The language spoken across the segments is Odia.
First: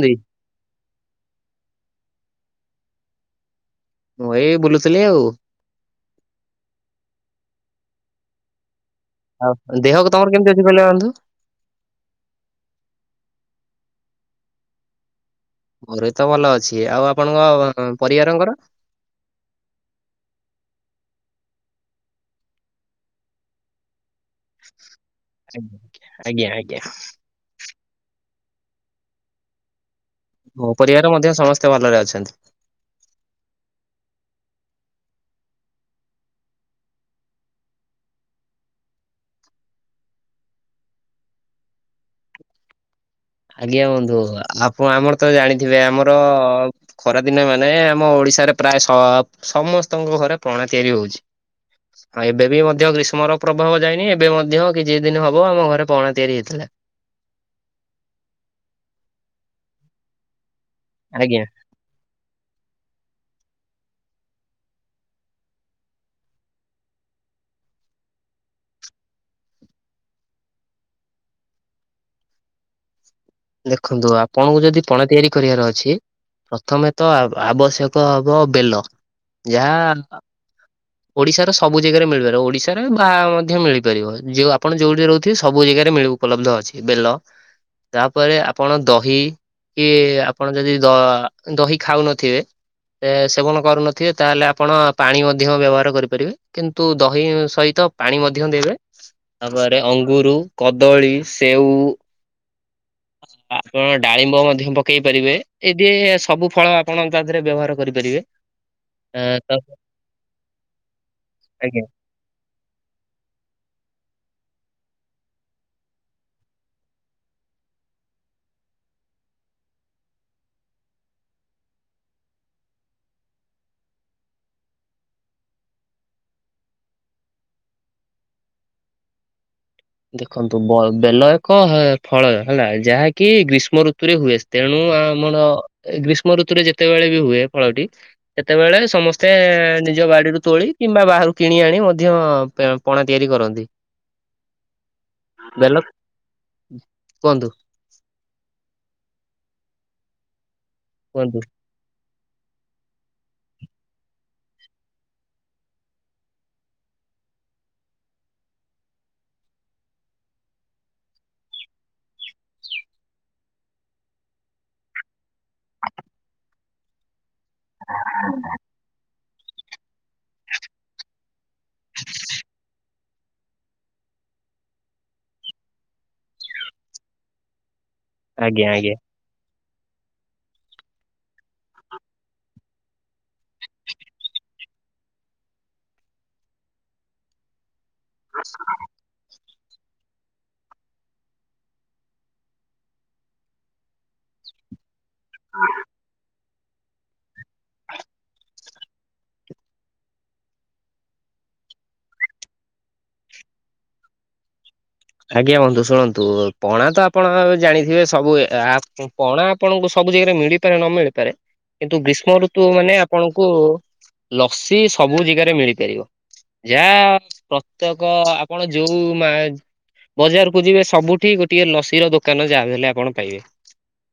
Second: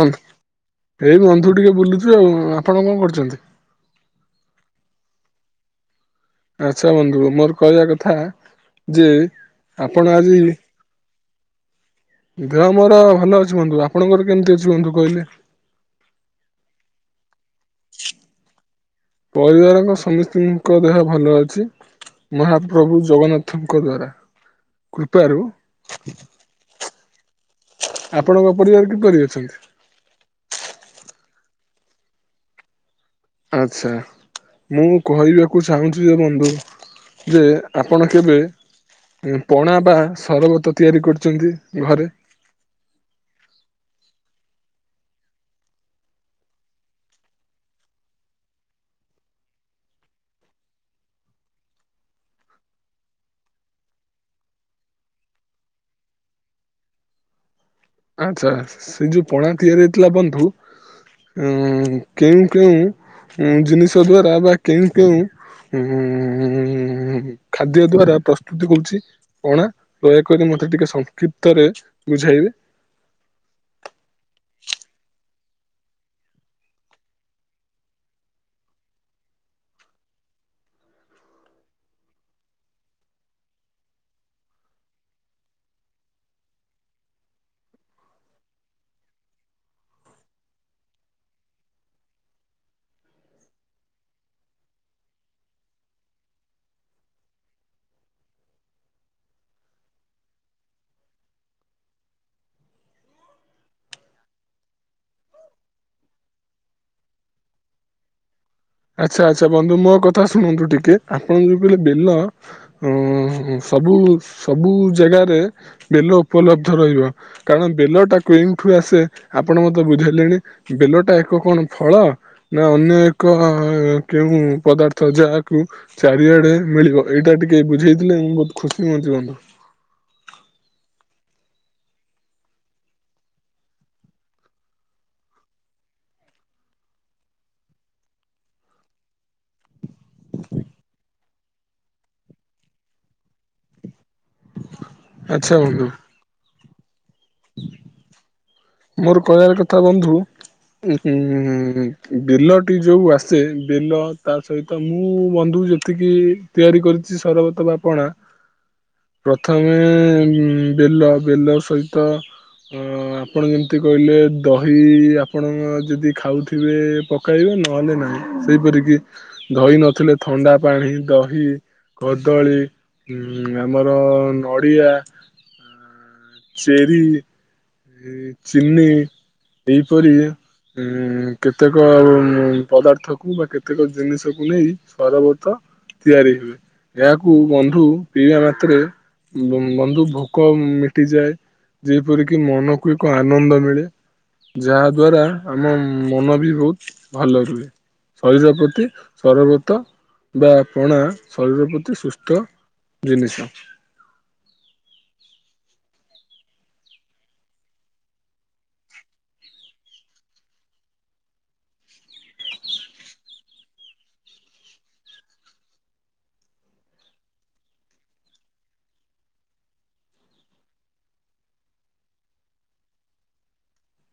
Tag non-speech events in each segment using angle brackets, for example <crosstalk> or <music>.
ନ୍ତି? ଏଇ ବନ୍ଧୁ ଟିକେ ବୁଲୁଚୁ ଆଉ ଆପଣ କଣ କରିୁଛନ୍ତି? ମୁଁ ଏଇ ବୁଲୁଥିଲି ଆଉ। ଆଚ୍ଛା ବନ୍ଧୁ ମୋର କହିବା କଥା ଯେ ଆପଣ ଆଜି ବୋଲ ବନ୍ଧୁ। ଦେହ ମୋର ଭଲ ଅଛି ବନ୍ଧୁ, ଆପଣଙ୍କର କେମିତି ଅଛି ବନ୍ଧୁ କହିଲେ? ମୋରେ ତ ଭଲ ଅଛି, ଆଉ ଆପଣଙ୍କ ପରିବାରଙ୍କର? ପରିବାରଙ୍କ ସମସ୍ତିଙ୍କ ଦେହ ଭଲ ଅଛି। ମହାପ୍ରଭୁ ଜଗନ୍ନାଥଙ୍କ ଦ୍ଵାରା। କୃପାରୁ ଆଞା ଆଜ୍ଞା ଆଜ୍ଞା। ଆପଣଙ୍କ ପରିବାର କିପରି ଅଛନ୍ତି? ମୋ ପରିବାର ମଧ୍ୟ ସମସ୍ତେ ଭଲରେ ଅଛନ୍ତି। ଆଚ୍ଛା। ମୁଁ କହିବାକୁ ଚାହୁଁଚି ଯେ, ବନ୍ଧୁ ଯେ ଆପଣ କେବେ ପଣା ବା ସରବତ ତିଆରି କରିଚନ୍ତି ଘରେ। ଆଜ୍ଞା ବନ୍ଧୁ, ଆପଣ ଆମର ତ ଜାଣିଥିବେ ଆମର ଖରାଦିନେ ମାନେ ଆମ ଓଡିଶାରେ ପ୍ରାୟ ସ ସମସ୍ତଙ୍କ ଘରେ ପଣା ତିଆରି ହଉଚି। <inaudible> ଆଉ ଏବେ ବି ମଧ୍ୟ ଗ୍ରୀଷ୍ମର ପ୍ରଭାବ ଯାଇନି, ଏବେ ମଧ୍ୟ କିଛି ଦିନ ହବ ଆମ ଘରେ ପଣା ତିଆରି ହେଇଥିଲା। ଆଚ୍ଛା, ସେ ଯୋଉ ପଣା ତିଆରି ହେଇଥିଲା ବନ୍ଧୁ ଆଜ୍ଞା ଉ କେଉଁ କେଉଁ ଜିନିଷ ଦ୍ଵାରା, ବା କେଉଁ କେଉଁ ଉଁ ଖାଦ୍ୟ ଦ୍ଵାରା ପ୍ରସ୍ତୁତି ହୋଉଚି। ପଣା ଦୟାକରି ମତେ ଟିକେ ସଂକ୍ଷିପ୍ତରେ ବୁଝେଇବେ। ଦେଖନ୍ତୁ ଆପଣଙ୍କୁ ଯଦି ପଣା ତିଆରି କରିବାର ଅଛି ପ୍ରଥମେ ତ ଆବଶ୍ୟକ ହବ ବେଲ ଯାହା ଓଡିଶାର ସବୁ ଜାଗାରେ ମିଳିପାରିବ, ଓଡିଶାରେ ବାହା ମଧ୍ୟ ମିଳିପାରିବ ଯଉ ଆପଣ ଯୋଉଠି ରହୁଥିବେ ସବୁ ଜାଗାରେ ମିଳୁ ଉପଲବ୍ଧ ଅଛି ବେଲ ତାପରେ ଆପଣ ଦହି କି ଆପଣ ଯଦି ଦ ଦହି ଖାଉନଥିବେ ସେ ସେବନ କରୁନଥିବେ ତାହେଲେ ଆପଣ ପାଣି ମଧ୍ୟ ବ୍ୟବହାର କରିପାରିବେ, କିନ୍ତୁ ଦହି ସହିତ ପାଣି ମଧ୍ୟ ଦେବେ ତାପରେ ଅଙ୍ଗୁରୁ, କଦଳୀ, ସେଉ <unintelligible> ଆପଣ ଡାଳିମ୍ବ ମଧ୍ୟ ପକେଇ ପାରିବେ ଏଦି ସବୁ ଫଳ ଆପଣ ତା ଦେହରେ ବ୍ୟବହାର କରିପାରିବେ। ଆ ଆଚ୍ଛା ଆଚ୍ଛା ତ ବନ୍ଧୁ ମୋ କଥା ଶୁଣନ୍ତୁ ଟିକେ ଆପଣ ଯୋଉ କହିଲେ ଆଜ୍ଞା। ବେଲ ଉ ଉ ସବୁ ସବୁ ଜାଗାରେ ବେଲ ଉପଲବ୍ଧ ରହିବ। କାରଣ ବେଲ ଟା କେଉଁଠୁ ଆସେ ଆପଣ ମତେ ବୁଝେଇଲେଣି। ବେଲ ଟା ଏକ କଣ ଫଳ ନା ଅନ୍ୟ ଏକ ହଁ କେଉଁ ପଦାର୍ଥ ଯାହାକୁ ଚାରିଆଡ଼େ ମିଳିବ, ଏଇଟା ଟିକେ ବୁଝେଇଥିଲେ ମୁଁ ବହୁତ ଖୁସି ହୁଅନ୍ତି ବନ୍ଧୁ। ଦେଖନ୍ତୁ ବେଲ ଏକ ଫଳ ହେଲା ଯାହାକି ଗ୍ରୀଷ୍ମ ଋତୁରେ ହୁଏ। ତେଣୁ ଆମର ଗ୍ରୀଷ୍ମ ଋତୁରେ ଯେତେବେଳେ ବି ହୁଏ ଫଳଟି ସେତେବେଳେ ସମସ୍ତେ ନି ନିଜ ବାଡ଼ିରୁ ତୋଳି କିମ୍ବା ବାହାରୁ କିଣି ଆଣି ମଧ୍ୟ ପଣା ତିଆରି କରନ୍ତି। ଆଚ୍ଛା ବେଲ ବନ୍ଧୁ କୁହନ୍ତୁ। ମୋର କହିବାର କଥା ବନ୍ଧୁ ଉ କୁହନ୍ତୁ ଉ ବେଲଟି ଯୋଉ ଆସେ ବେଲ ତା ସହିତ ମୁଁ ବନ୍ଧୁ ଯେତିକି ତିଆରି କରିଛି ସରବତ ବା ପଣା ପ୍ରଥମେ ବେଲ, ବେଲ ସହିତ ଆପଣ ଯେମିତି କହିଲେ ଦହି ଆପଣ ଯଦି ଖାଉଥିବେ ପକାଇବେ ନା ନହଲେ ନାହିଁ ସେହିପରିକି ଦହି ନଥିଲେ ଥଣ୍ଡା ପାଣି, ଦହି, କଦଳୀ ହୁଁ ଆମର ନଡ଼ିଆ। ଚେରି ଆଜ୍ଞା ଚିନି ଆଜ୍ଞା ଏହିପରି କେତେକ ପଦାର୍ଥକୁ ବା କେତେକ ଜିନିଷକୁ ନେଇ ସରବତ ତିଆରି ହୁଏ। ଏହାକୁ ବନ୍ଧୁ ପିଇବା ମାତ୍ରେ ବନ୍ଧୁ ଭୋକ ମିଟିଯାଏ। ଯେପରିକି କି ମନକୁ ଏକ ଆନନ୍ଦ ମିଳେ। ଯାହା ଦ୍ଵାରା ଆମ ମନ ବି ବହୁତ ଭଲ ରୁହେ। ଶରୀର ପ୍ରତି ସରବତ ବା ପଣା ଶରୀର ପ୍ରତି ସୁସ୍ଥ ଜିନିଷ। ଆଜ୍ଞା ବନ୍ଧୁ ଶୁଣନ୍ତୁ, ପଣା ତ ଆପଣ ଜାଣିଥିବେ ସବୁ ଆ ପଣା ଆପଣଙ୍କୁ ସବୁ ଜାଗାରେ ମିଳିପାରେ ନ ମିଳିପାରେ। କିନ୍ତୁ ଗ୍ରୀଷ୍ମ ଋତୁ ମାନେ ଆପଣଙ୍କୁ ଲସି ସବୁ ଜାଗାରେ ମିଳିପାରିବ। ଯାହା ପ୍ରତ୍ୟେକ ଆପଣ ଯୋଉ ମା ବଜାରକୁ ଯିବେ ସବୁଠି ଗୋଟଏ ଲସି ର ଦୋକାନ ଯାହା ହେଲେ ଆପଣ ପାଇବେ।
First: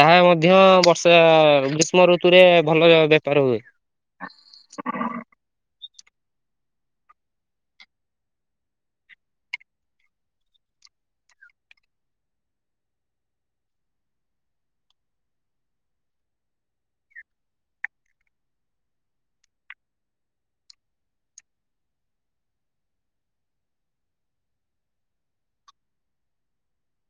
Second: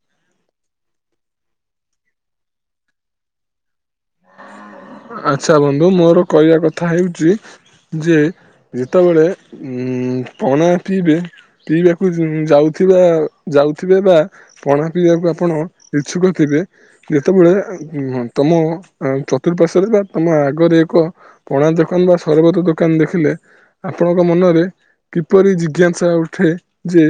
ତାହା ମଧ୍ୟ ବର୍ଷା ଗ୍ରୀଷ୍ମ ଋତୁରେ ଭଲ ବେପାର ହୁଏ। ଆଚ୍ଛା ବନ୍ଧୁ ମୋର କହିବା କଥା ହେଉଛି ଯେ ଯେତେବେଳେ ଉଁ ପଣା ପିଇବେ ପିଇବାକୁ ଯାଉଥିବା, ଯାଉିଥିବେ ବା। ପଣା ପିଇବାକୁ ଆପଣ ଇଛୁକ ଥିବେ, ଯେତେବେଳେ ତମ ଚତୁର୍ପାର୍ଶ୍ୱରେ ବା ତମ ଆଗରେ ଏକ ପଣା ଦୋକାନ ବା ସରବତ ଦୋକାନ ଦେଖିଲେ ଆପଣଙ୍କ ମନରେ କିପରି ଜିଜ୍ଞାସା ଉଠେ ଯେ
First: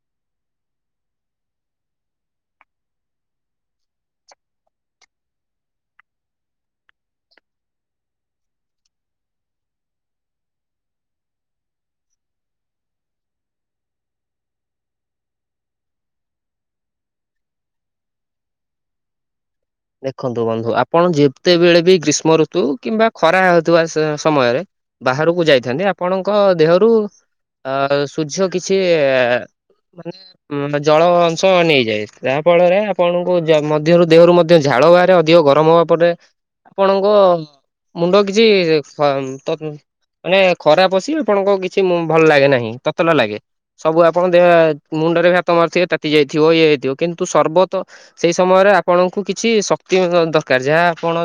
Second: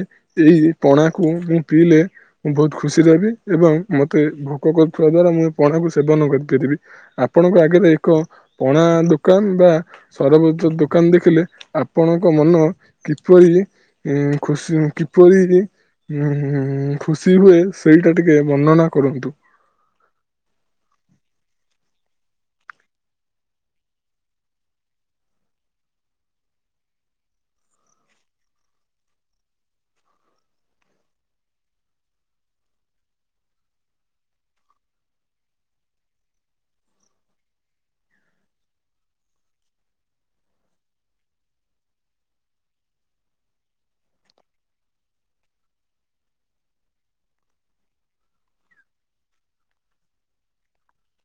ଏଇ ପଣାକୁ ମୁଁ ପିଇଲେ ମୁଁ ବହୁତ ଖୁସିରେ ରହିବି ଏବଂ ମୋତେ ଭୋକ କରୁଥିବା ଦ୍ଵାରା ମୁଁ ପଣାକୁ ସେବନ କରିପାରିବି। ଆପଣଙ୍କ ଆଗରେ ଏକ ପଣା ଦୋକାନ ବା ସରବତ ଦୋକାନ ଦେଖିଲେ ଆପଣଙ୍କ ମନ କିପରି ଏ ଖୁସି କିପରି ହୁଁ ହୁଁ ଖୁସି ହୁଏ ସେଇଟା ଟିକେ ବର୍ଣ୍ଣନା କରନ୍ତୁ। ଦେଖନ୍ତୁ ବନ୍ଧୁ ଆପଣ ଯେତେବେଳେ ବି ଗ୍ରୀଷ୍ମ ଋତୁ କିମ୍ବା ଖରା ହେଉଥିବା ସମୟରେ। ବାହାରକୁ ଯାଇଥାନ୍ତି ଆପଣଙ୍କ ଦେହରୁ ଅ ସୂର୍ଯ୍ୟ କିଛି ମାନେ ଜଳ ଅଂଶ ନେଇଯାଏ। ଯାହା ଫଳରେ ଆପଣଙ୍କୁ ମଧ୍ୟରୁ ଦେହରୁ ମଧ୍ୟ ଝାଳ ବାହାରେ ଅଧିକ ଗରମ ହବା ପରେ ଆପଣଙ୍କୁ ମୁଣ୍ଡ କିଛି ଖ ତ ମାନେ ଖରା ପଶି ଆପଣଙ୍କୁ କିଛି ଭଲ ଲାଗେ ନାହିଁ, ତତଲା ଲାଗେ। ସବୁ ଆପଣ ଦେ ମୁଣ୍ଡରେ ହାତ ମାରିଥିବେ ତାତି ଯାଇଥିବ ଇଏ ହେଇଥିବ କିନ୍ତୁ ସର୍ବତ ସେଇ ସମୟରେ ଆପଣଙ୍କୁ କିଛି ଶକ୍ତି ଦରକାର ଯାହା ଆପଣ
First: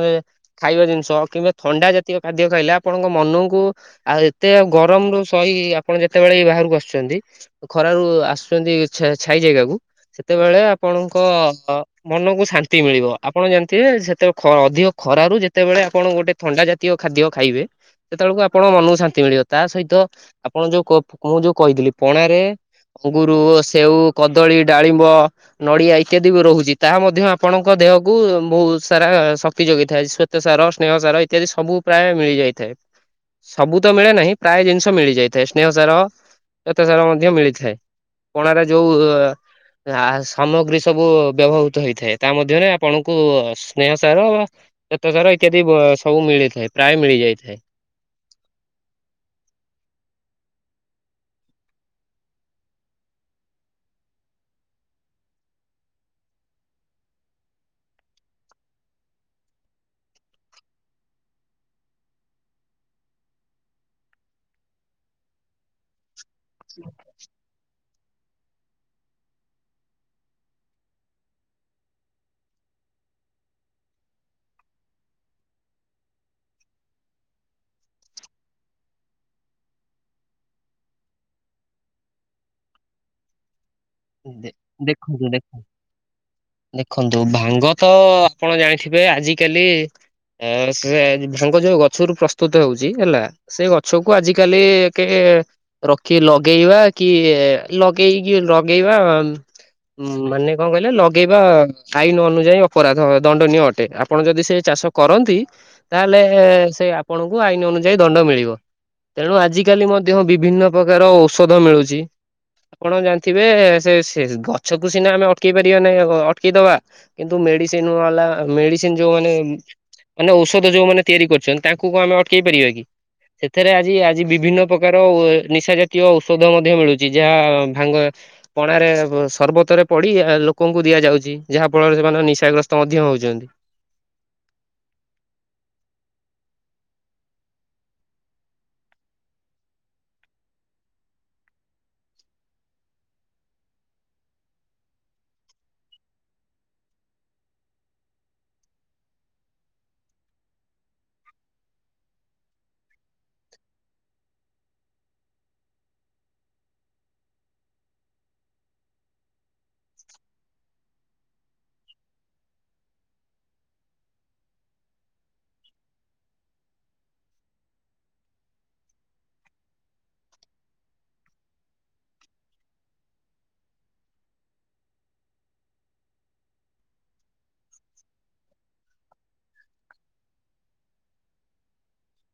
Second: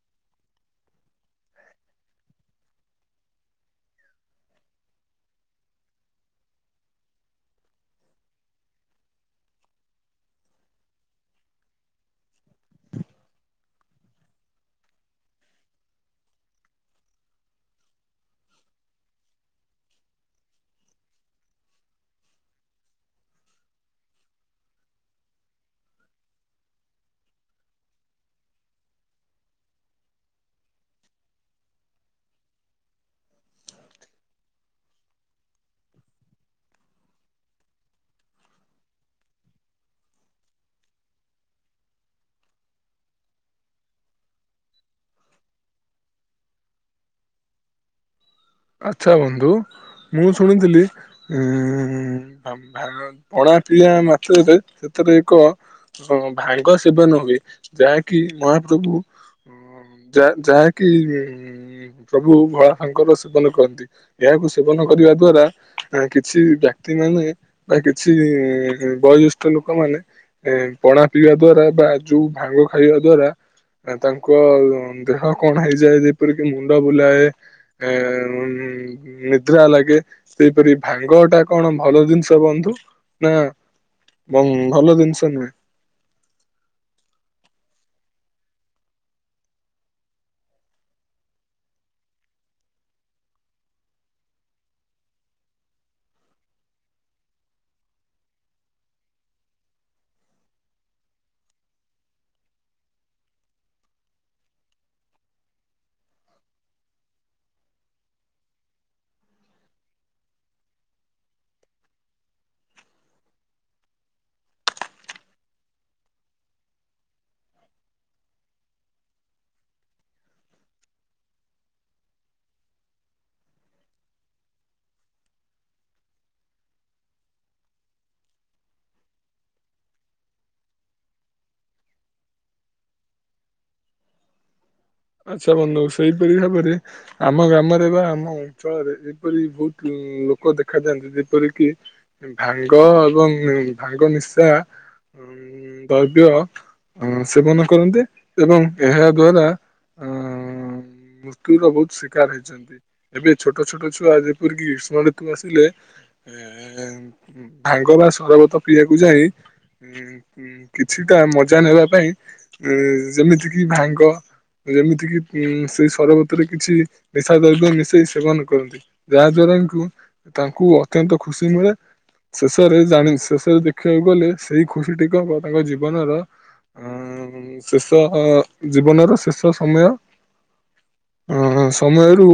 ଖାଇବା ଜିନିଷ କିମ୍ବା ଥଣ୍ଡା ଜାତୀୟ ଖାଦ୍ୟ ଖାଇଲେ ଆପଣଙ୍କ ମନକୁ ଆଉ ଏତେ ଗରମରୁୁ ସହି ଆପଣ ଯେତେବେଳେ ଏଇ ବାହାରକୁ ଆସୁଛନ୍ତି। ଖରାରୁୁ ଆସୁଛନ୍ତି ଛା ଛାଇ ଜାଗାକୁ। ସେତେବେଳେ ଆପଣଙ୍କ ମନକୁ ଶାନ୍ତି ମିଳିବ। ଆପଣ ଜାଣିଥିବେ ସେତେ ଅଧିକ ଖରାରୁ ଯେତେବେଳେ ଆପଣ ଗୋଟେ ଥଣ୍ଡା ଜାତୀୟ ଖାଦ୍ୟ ଖାଇବେ ସେତେବେଳକୁ ଆପଣଙ୍କ ମନକୁ ଶାନ୍ତି ମିଳିବ। ତା ସହିତ ଆପଣ ଯୋଉ ମୁଁ ଯୋଉ କହିଥିଲି ପଣାରେ ଅଙ୍ଗୁରୁ, ସେଉ, କଦଳୀ, ଡାଳିମ୍ବ, ନଡିଆ, ଇତ୍ୟାଦି ବି ରହୁଛି ତାହା ମଧ୍ୟ ଆପଣଙ୍କ ଦେହକୁ ବହୁତ ସାରା ଶକ୍ତି ଯୋଗେଇଥାଏ ଶ୍ୱେତ ସାର ସ୍ନେହ ସାର ଇତ୍ୟାଦି ସବୁ ପ୍ରାୟ ମିଳିଯାଇଥାଏ। ସବୁ ତ ମିଳେ ନାହିଁ ପ୍ରାୟ ଜିନିଷ ମିଳିଯାଇଥାଏ ସ୍ନେହ ସାର ଶ୍ୱେତ ସାର ମଧ୍ୟ ମିଳିଥାଏ। ପଣାରେ ଯୋଉ ଆ ସାମଗ୍ରୀ ସବୁ ବ୍ୟବହୃତ ହେଇଥାଏ। ତା ମଧ୍ୟରେ ଆପଣଙ୍କୁ ସ୍ନେହସାର ଶ୍ୱେତସାର ଇତ୍ୟାଦି ସବୁ ମିଳିଥାଏ, ପ୍ରାୟ ମିଳିଯାଇଥାଏ। ଆଛା ବନ୍ଧୁ ମୁଁ ଶୁଣିଥିଲି ପଣା ପିଇବା ମାତ୍ରକେ ସେଥିରେ ଏକ ହଁ ଭାଙ୍ଗ ସେବନ ହୁଏ ଯାହାକି ମହାପ୍ରଭୁ ଯା ଯାହାକି ପ୍ରଭୁ ଭୋଳାଶଙ୍କର ସେବନ କରନ୍ତି। ଏହାକୁ ସେବନ କରିବା ଦ୍ଵାରା କିଛି ବ୍ୟକ୍ତି ମାନେ ବା କିଛି ବଏ ଜ୍ୟେଷ୍ଠ ଲୋକମାନେ ଏ ପଣା ପିଇବା ଦ୍ଵାରା ବା ଯୁଉ ଭାଙ୍ଗ ଖାଇବା ଦ୍ଵାରା ତାଙ୍କ ଦେହ କଣ ହେଇଯାଏ।। ଯେପରିକି ମୁଣ୍ଡ ବୁଲାଏ ଏଁ ନିଦ୍ରା ଲାଗେ ସେଇପରି ଭାଙ୍ଗ ଟା କଣ ଭଲ ଜିନିଷ ବନ୍ଧୁ? ନା ବ ଦେ ଭଲ ଦେଖନ୍ତୁ ଜିନିଷ ନୁହେଁ? ଦେଖନ୍ତୁ ଦେଖନ୍ତୁ ଭାଙ୍ଗ ତ ଆପଣ ଜାଣିଥିବେ ଆଜିକାଲି ହଁ ସେ ଭାଙ୍ଗ ଯୋଉ ଗଛରୁ ପ୍ରସ୍ତୁତ ହଉଛି ହେଲା ସେ ଗଛକୁ ଆଜିିକାଲି କେ ରଖି ଲଗେଇବା କି ଲଗେଇକି ଲଗେଇବା ହୁଁ ମାନେ କଣ କହିଲେ ଲଗେଇବା ଆଇନ ଅନୁଯାୟୀ ଅପରାଧ ଦଣ୍ଡନୀୟ ଅଟେ। ଆପଣ ଯଦି ସେ ଚାଷ କରନ୍ତି ତାହେଲେ ସେ ଆପଣଙ୍କୁ ଆଇନ ଅନୁଯାୟୀ ଦଣ୍ଡ ମିଳିବ। ତେଣୁ ଆଜିକାଲି ମଧ୍ୟ ବିଭିନ୍ନ ପ୍ରକାର ଔଷଧ ମିଳୁଛି ଆପଣ ଜାଣି ଥିବେ ସେ ସେ ଗଛକୁ ସିନା ଆମେ ଅଟକେଇ ପାରିବା ନାଇଁ ଅଟକେଇଦବା କିନ୍ତୁ ମେଡିସିନ ବାଲା ମେଡିସିନ ଯୋଉ ମାନେ ମାନେ ଔଷଧ ଯୋଉ ମାନେ ତିଆରି କରିୁଛନ୍ତି, ତାଙ୍କୁ କଣ ଆମେ ଅଟକେଇ ପାରିବା କି? ସେଥିରେ ଆଜି ଆଜି ବିଭିନ୍ନ ପ୍ରକାର ନିଶା ଜାତୀୟ ଔଷଧ ମଧ୍ୟ ମିଳୁଛି। ଯାହା ଭାଙ୍ଗ ପଣାରେ ସର୍ବତରେ ପଡି ଲୋକଙ୍କୁ ଦିଆଯାଉଛି ଯାହା ଫଳରେ ସେମାନେ ନିଶାଗ୍ରସ୍ତ ମଧ୍ୟ ହଉଛନ୍ତି। ଆଚ୍ଛା ବନ୍ଧୁ ସେଇପରି ଭାବରେ ଆମ ଗ୍ରାମରେ ବା ଆମ ଅଞ୍ଚଳରେ ଯେପରି ବହୁତ ଲୋକ ଦେଖାଯାଆନ୍ତି, ଯେପରି କିି ଭାଙ୍ଗ ଏବଂ ଭାଙ୍ଗ ନିଶା ଦ୍ରବ୍ୟ ସେବନ କରନ୍ତି ଏବଂ ଏହା ଦ୍ଵାରା ଅ ମୃତ୍ୟୁର ବହୁତ ଶିକାର ହେଇଛନ୍ତି। ଏବେ ଛୋଟ ଛୋଟ ଛୁଆ ଯେପରିକି ଗ୍ରୀଷ୍ମ ଋତୁ ଆସିଲେ ଭାଙ୍ଗ ବା ସରବତ ପିଇବାକୁ ଯାଇ କିଛିଟା ମଜା ନେବା ପାଇଁ ଯେମିତିକିି ଭାଙ୍ଗ ଯେମିତି କିି ଉ ସେଇ ସରବତରେ କିଛି ନିଶା ଦ୍ରବ୍ୟ ମିଶେଇ ସେବନ କରନ୍ତି। ଯାହାଦ୍ୱାରାଙ୍କୁ ତାଙ୍କୁ ଅତ୍ୟନ୍ତ ଖୁସି ମିଳେ। ଶେଷରେ ଜାଣି ଶେଷରେ ଦେଖିବାକୁ ଗଲେ ସେଇ ଖୁସିଟିକ ତାଙ୍କ ଜୀବନର ଆଁ ଶେଷ ଜୀବନର, ଶେଷ ସମୟ। ହଁ ହଁ ସମୟରୁ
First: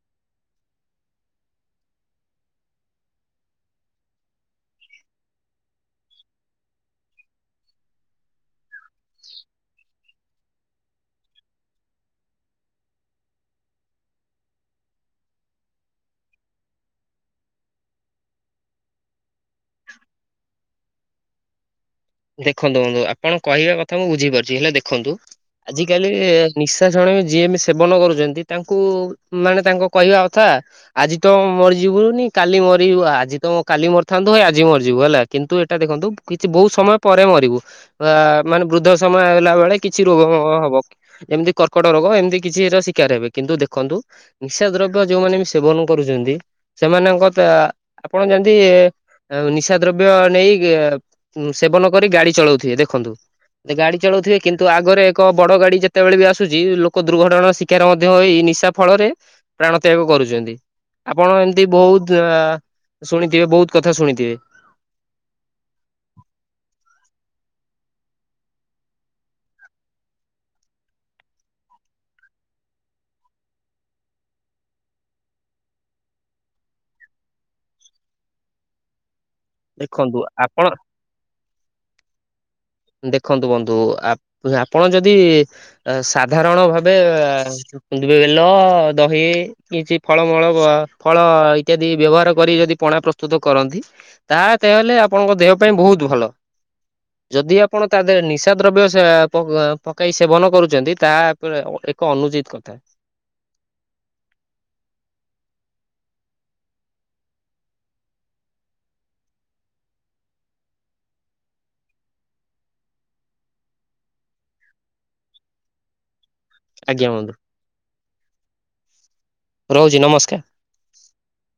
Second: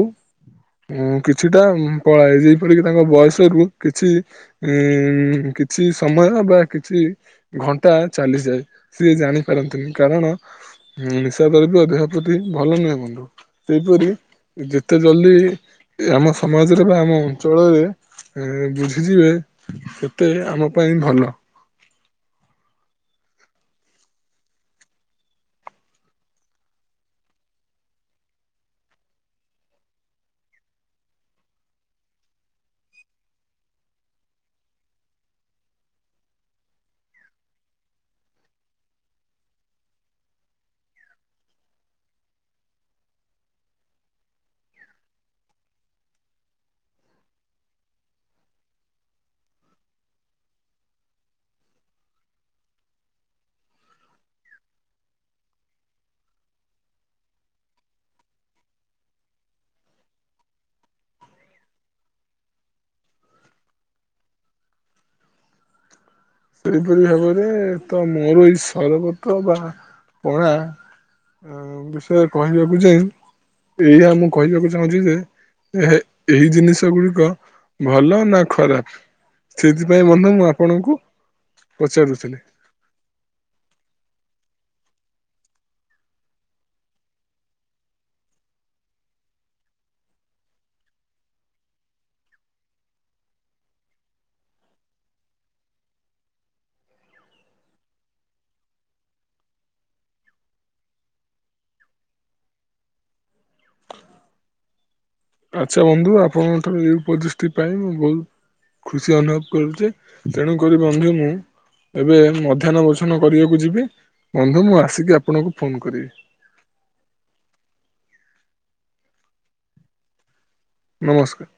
ଉଁ କିଛିଟା ପଳାଏ। ଯେପରିକି ତାଙ୍କ ବୟସରୁ କିଛି ଉଁ କିଛି ସମୟ ବା କିଛି ଘଣ୍ଟା ଚାଲିଯାଏ ସିଏ ଜାଣିପାରନ୍ତିନି। କାରଣ ନିଶା ଦ୍ରବ୍ୟ ଦେହ ପ୍ରତି ଭଲ ନୁହେଁ ବନ୍ଧୁ। ସେହିପରି ଯେତେ ଜଲଦି ଆମ ସମାଜରେ ବା ଆମ ଅଞ୍ଚଳରେ ଏଁ ବୁଝିଯିବେ ସେତେ ଆମ ପାଇଁ ଭଲ। ଦେଖନ୍ତୁ ଆପଣ କହିବା କଥା ମୁଁ ବୁଝିପାରୁଛି, ହେଲେ ଦେଖନ୍ତୁ ଆଜିକାଲି ନିଶାସଣ ଯିଏ ବି ସେବନ କରୁଛନ୍ତି ତାଙ୍କୁ ମାନେ ତାଙ୍କ କହିବା କଥା ଆଜି ତ ମରିଯିବୁନି କାଲି ମରିଯିବା, ଆଜି ତ କାଲି ମରିଥାନ୍ତୁ କାଲି ମରିଯିବୁ ହେଲା। କିନ୍ତୁ ଏଇଟା ଦେଖନ୍ତୁ କିଛି ବହୁତ ସମୟ ପରେ ମରିବୁ ଅ ମାନେ ବୃଦ୍ଧ ସମୟ ଆଇଲା ବେଳେ କିଛି ରୋଗଫୋଗ ହବ। ଏମିତି କର୍କଟ ରୋଗ ଏମିତି କିଛି ଶିକାର ହେବେ କିନ୍ତୁ ଦେଖନ୍ତୁ। ନିଶା ଦ୍ରବ୍ୟ ଯୋଉମାନେ ବି ସେବନ କରୁଛନ୍ତି ସେମାନଙ୍କ ତ ଆପଣ ଯେମିତି ଆ ନିଶା ଦ୍ରବ୍ୟ ନେଇ ସେବନ କରି ଗାଡି ଚଳାଉଥିବେ ଦେଖନ୍ତୁ। ଗାଡି ଚଳଉଥିବେ କିନ୍ତୁ ଆଗରେ ଏକ ବଡ ଗାଡି ଯେତେବେଳେ ବି ଆସୁଛି ଲୋକ ଦୁର୍ଘଟଣାର ଶି ଶିକାର ମଧ୍ୟ ହୋଇ ନିଶା ଫଳରେ ପ୍ରାଣ ତ୍ୟାଗ କରୁଛନ୍ତି। ଆପଣ ଏମତି ବହୁତ ଅ ଶୁଣିଥିବେ ବହୁତ କଥା ଶୁଣିଥିବେ। ସେଇପରି ଭାବରେ ତ ମୋର ଏଇ ସରବତ ବା ପଣା ବିଷୟରେ କହିବାକୁ ଯାଇଁ ଏଇଆ ମୁଁ କହିବାକୁ ଚାହୁଁଛି ଯେ ଏହ ଏହୀ ଜିନିଷ ଗୁଡିକ ଭଲ ନା ଖରାପ। ସେଥିପାଇଁ ଦେଖନ୍ତୁ ବନ୍ଧୁ ମୁଁ ଆପଣ ଆପଣଙ୍କୁ ପଚାରୁଥିଲି। ଦେଖନ୍ତୁ ବନ୍ଧୁ ଆପଣ ଯଦି ସାଧାରଣ ଭାବେ ଦବ ବେଲ ଦହି କିଛି ଫଳମୂଳ ଫଳ ଇତ୍ୟାଦି ବ୍ୟବହାର କରି ଯଦି ପଣା ପ୍ରସ୍ତୁତ କରନ୍ତି ତା ଦେହେଲେ ଆପଣଙ୍କ ଦେହ ପାଇଁ ବହୁତ ଭଲ। ଯଦି ଆପଣ ତା ଦେହରେ ନିଶା ଦ୍ରବ୍ୟ ପ ପକାଇ ସେବନ କରୁଛନ୍ତି ତାହା ଏକ ଅନୁଚିତ କଥା। ଆଚ୍ଛା ବନ୍ଧୁ ଆପଣଙ୍କ ଠାରୁ ଏଇ ଓପଦେସ ଟି ପାଇଁ ମୁଁ ବହୁତ ଖୁସି ଅନୁଭବ କରୁଚି ତେଣୁକରି ବନ୍ଧୁ ମୁଁ ଏବେ ମଧ୍ୟାହ୍ନ ଭୋଜନ କରିବାକୁ ଯିବି ବନ୍ଧୁ ମୁଁ ଆସିକି ଆପଣଙ୍କୁ ଫୋନ କରିବି। ଆଜ୍ଞା ବନ୍ଧୁ। ରହୁଛି ନମସ୍କାର। ନମସ୍କାର।